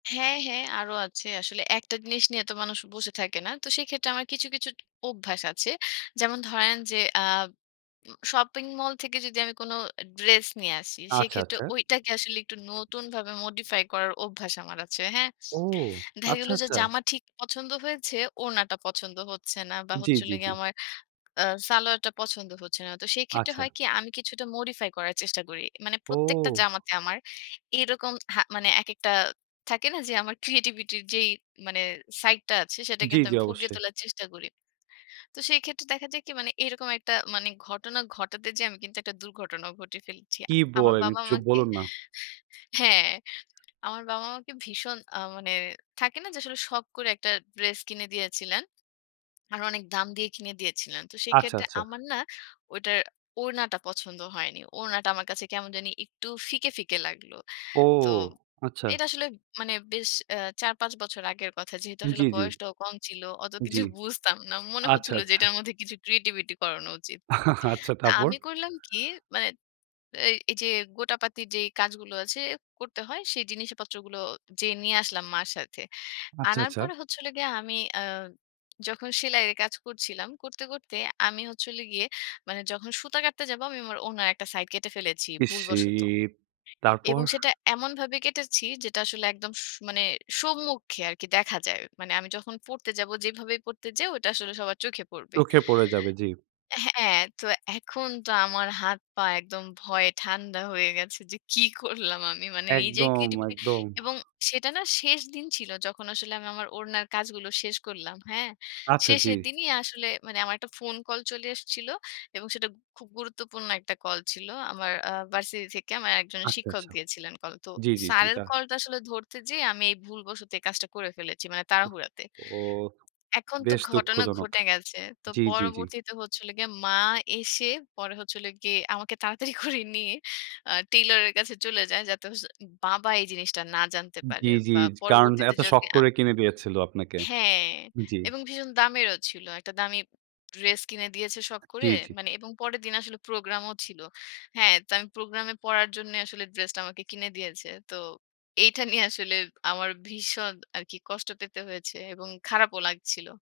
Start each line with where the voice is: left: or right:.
left: হ্যাঁ, হ্যাঁ, আরো আছে। আসলে একটা জিনিস নিয়ে তো মানুষ বসে থাকে না। তো সেইক্ষেত্রে আমার কিছু, কিছু অভ্যাস আছে। যেমন ধরেন যে, আব উ শপিং মল থেকে যদি আমি কোন ড্রেস নিয়ে আসি,
right: আচ্ছা,
left: সেক্ষেত্রে
right: আচ্ছা।
left: ঐটাকে আসলে একটু নতুনভাবে মডিফাই করার অভ্যাস আমার আছে। হ্যাঁ?
right: ও!
left: দেখা গেল
right: আচ্ছা,
left: যে,
right: আচ্ছা।
left: জামা ঠিক পছন্দ হয়েছে, ওড়নাটা পছন্দ হচ্ছে না, বা
right: জি,
left: হচ্ছিল
right: জি, জি।
left: গিয়ে আমার আ সালোয়ারটা পছন্দ হচ্ছে না। তো সেইক্ষেত্রে হয়
right: আচ্ছা।
left: কি, আমি কিছুটা মডিফাই করার চেষ্টা করি। মানে প্রত্যেকটা
right: ও।
left: জামাতে আমার এরকম হা মানে একেকটা, থাকে না? যে আমার ক্রিয়েটিভিটি র যেই মানে সাইডটা আছে, সেটা
right: জি,
left: কিন্তু
right: জি।
left: আমি ফুটিয়ে
right: অবশ্যই।
left: তোলার চেষ্টা করি। তো সেইক্ষেত্রে দেখা যায় কি, মানে এরকম একটা মানে ঘটনা ঘটাতে যেয়ে আমি কিন্তু একটা দুর্ঘটনাও ঘটিয়ে ফেলেছি।
right: কী
left: আমার
right: বলেন?
left: বাবা
right: চুপ
left: আমাকে
right: বলুন না।
left: হ্যাঁ, আমার বাবা আমাকে ভীষণ আ মানে। থাকে না? যে আসলে শখ করে একটা ড্রেস কিনে দিয়েছিলেন। আরো অনেক দাম দিয়ে কিনে দিয়েছিলেন। তো
right: আচ্ছা,
left: সেক্ষেত্রে
right: আচ্ছা।
left: আমার না, ওইটার ওড়নাটা পছন্দ হয়নি। ওড়নাটা আমার কাছে কেমন জানি একটু ফিকে, ফিকে লাগলো।
right: ও,
left: তো
right: আচ্ছা।
left: এটা আসলে মানে বেশ আ ৪-৫ বছর আগের কথা। যেহেতু
right: জি,
left: আসলে
right: জি।
left: বয়সটাও কম ছিল, অত কিছু
right: জি।
left: বুঝতাম না। মনে
right: আচ্ছা,
left: হচ্ছিল যে,
right: আচ্ছা।
left: এটার মধ্যে কিছু ক্রিয়েটিভিটি করানো উচিত।
right: আচ্ছা,
left: তা
right: তারপর?
left: আমি করলাম কি, মানে এই, এই যে গোটাপাতির যে কাজগুলো আছে, করতে হয়, সেই জিনিসপত্রগুলো যেয়ে নিয়ে আসলাম মার সাথে।
right: আচ্ছা,
left: আনার
right: আচ্ছা।
left: পরে হচ্ছিল গিয়ে, আমি আ যখন সেলাইরে কাজ করছিলাম, করতে, করতে, আমি হচ্ছে হল গিয়ে মানে যখন সুতা কাটতে যাবো, আমি আমার ওড়নার একটা সাইড কেটে ফেলেছি, ভুলবশত।
right: ইসসিট! তারপর?
left: এবং সেটা এমনভাবে কেটেছি, যেটা আসলে একদম স মানে সম্মুখে আরকি, দেখা যায়। মানে আমি যখন পড়তে যাব, যেভাবেই পড়তে যাই ওটা আসলে সবার চোখে পড়বে।
right: চোখে পড়ে যাবে। জি।
left: হ্যাঁ, অ্যাঁ তো এখন তো আমার হাত পা একদম ভয়ে ঠান্ডা হয়ে গেছে, যে কি করলাম আমি? মানে নিজের
right: একদম,
left: ক্রিয়েটিভিটি
right: একদম।
left: এবং সেটা না, শেষ দিন ছিল, যখন আসলে আমি আমার ওড়নার কাজগুলো শেষ করলাম। হ্যাঁ?
right: আচ্ছা, জি।
left: শেষের দিনই আসলে মানে আমার একটা ফোন কল চলে এসেছিল। এবং সেটা খুব গুরুত্বপূর্ণ একটা কল ছিল। আমার আ ভার্সিটি থেকে আমার একজন
right: আচ্ছা,
left: শিক্ষক
right: আচ্ছা।
left: দিয়েছিলেন কল। তো
right: জি, জি, জি।
left: স্যারের
right: দা
left: কলটা আসলে ধরতে যেয়ে আমি এই ভুলবশত এই কাজটা করে ফেলেছি, মানে তাড়াহুড়াতে।
right: ওহহো!
left: এখন তো
right: বেশ
left: ঘটনা
right: দুঃখজনক।
left: ঘটে গেছে। তো
right: জি, জি, জি।
left: পরবর্তীতে হচ্ছিল গিয়ে, মা এসে, পরে হচ্ছিল গিয়ে আমাকে তাড়াতাড়ি করে নিয়ে আ টেইলর এর কাছে চলে যায়, যাতে হচ্ছে বাবা এই জিনিসটা না জানতে
right: জি,
left: পারে।
right: জি।
left: বা
right: কারণ
left: পরবর্তীতে
right: এত শখ
left: যদি আ
right: করে কিনে দিয়েছিল আপনাকে।
left: হ্যাঁ।
right: জি।
left: এবং ভীষণ দামেরও ছিল। একটা দামি ড্রেস কিনে দিয়েছে, শখ
right: জি,
left: করে।
right: জি।
left: মানে, এবং পরের দিন আসলে প্রোগ্রামও ছিল। হ্যাঁ, তো আমি প্রোগ্রামে পরার জন্য আসলে ড্রেসটা আমাকে কিনে দিয়েছে। তো এইটা নিয়ে আসলে আমার ভীষণ আরকি কষ্ট পেতে হয়েছে, এবং খারাপও লাগছিল।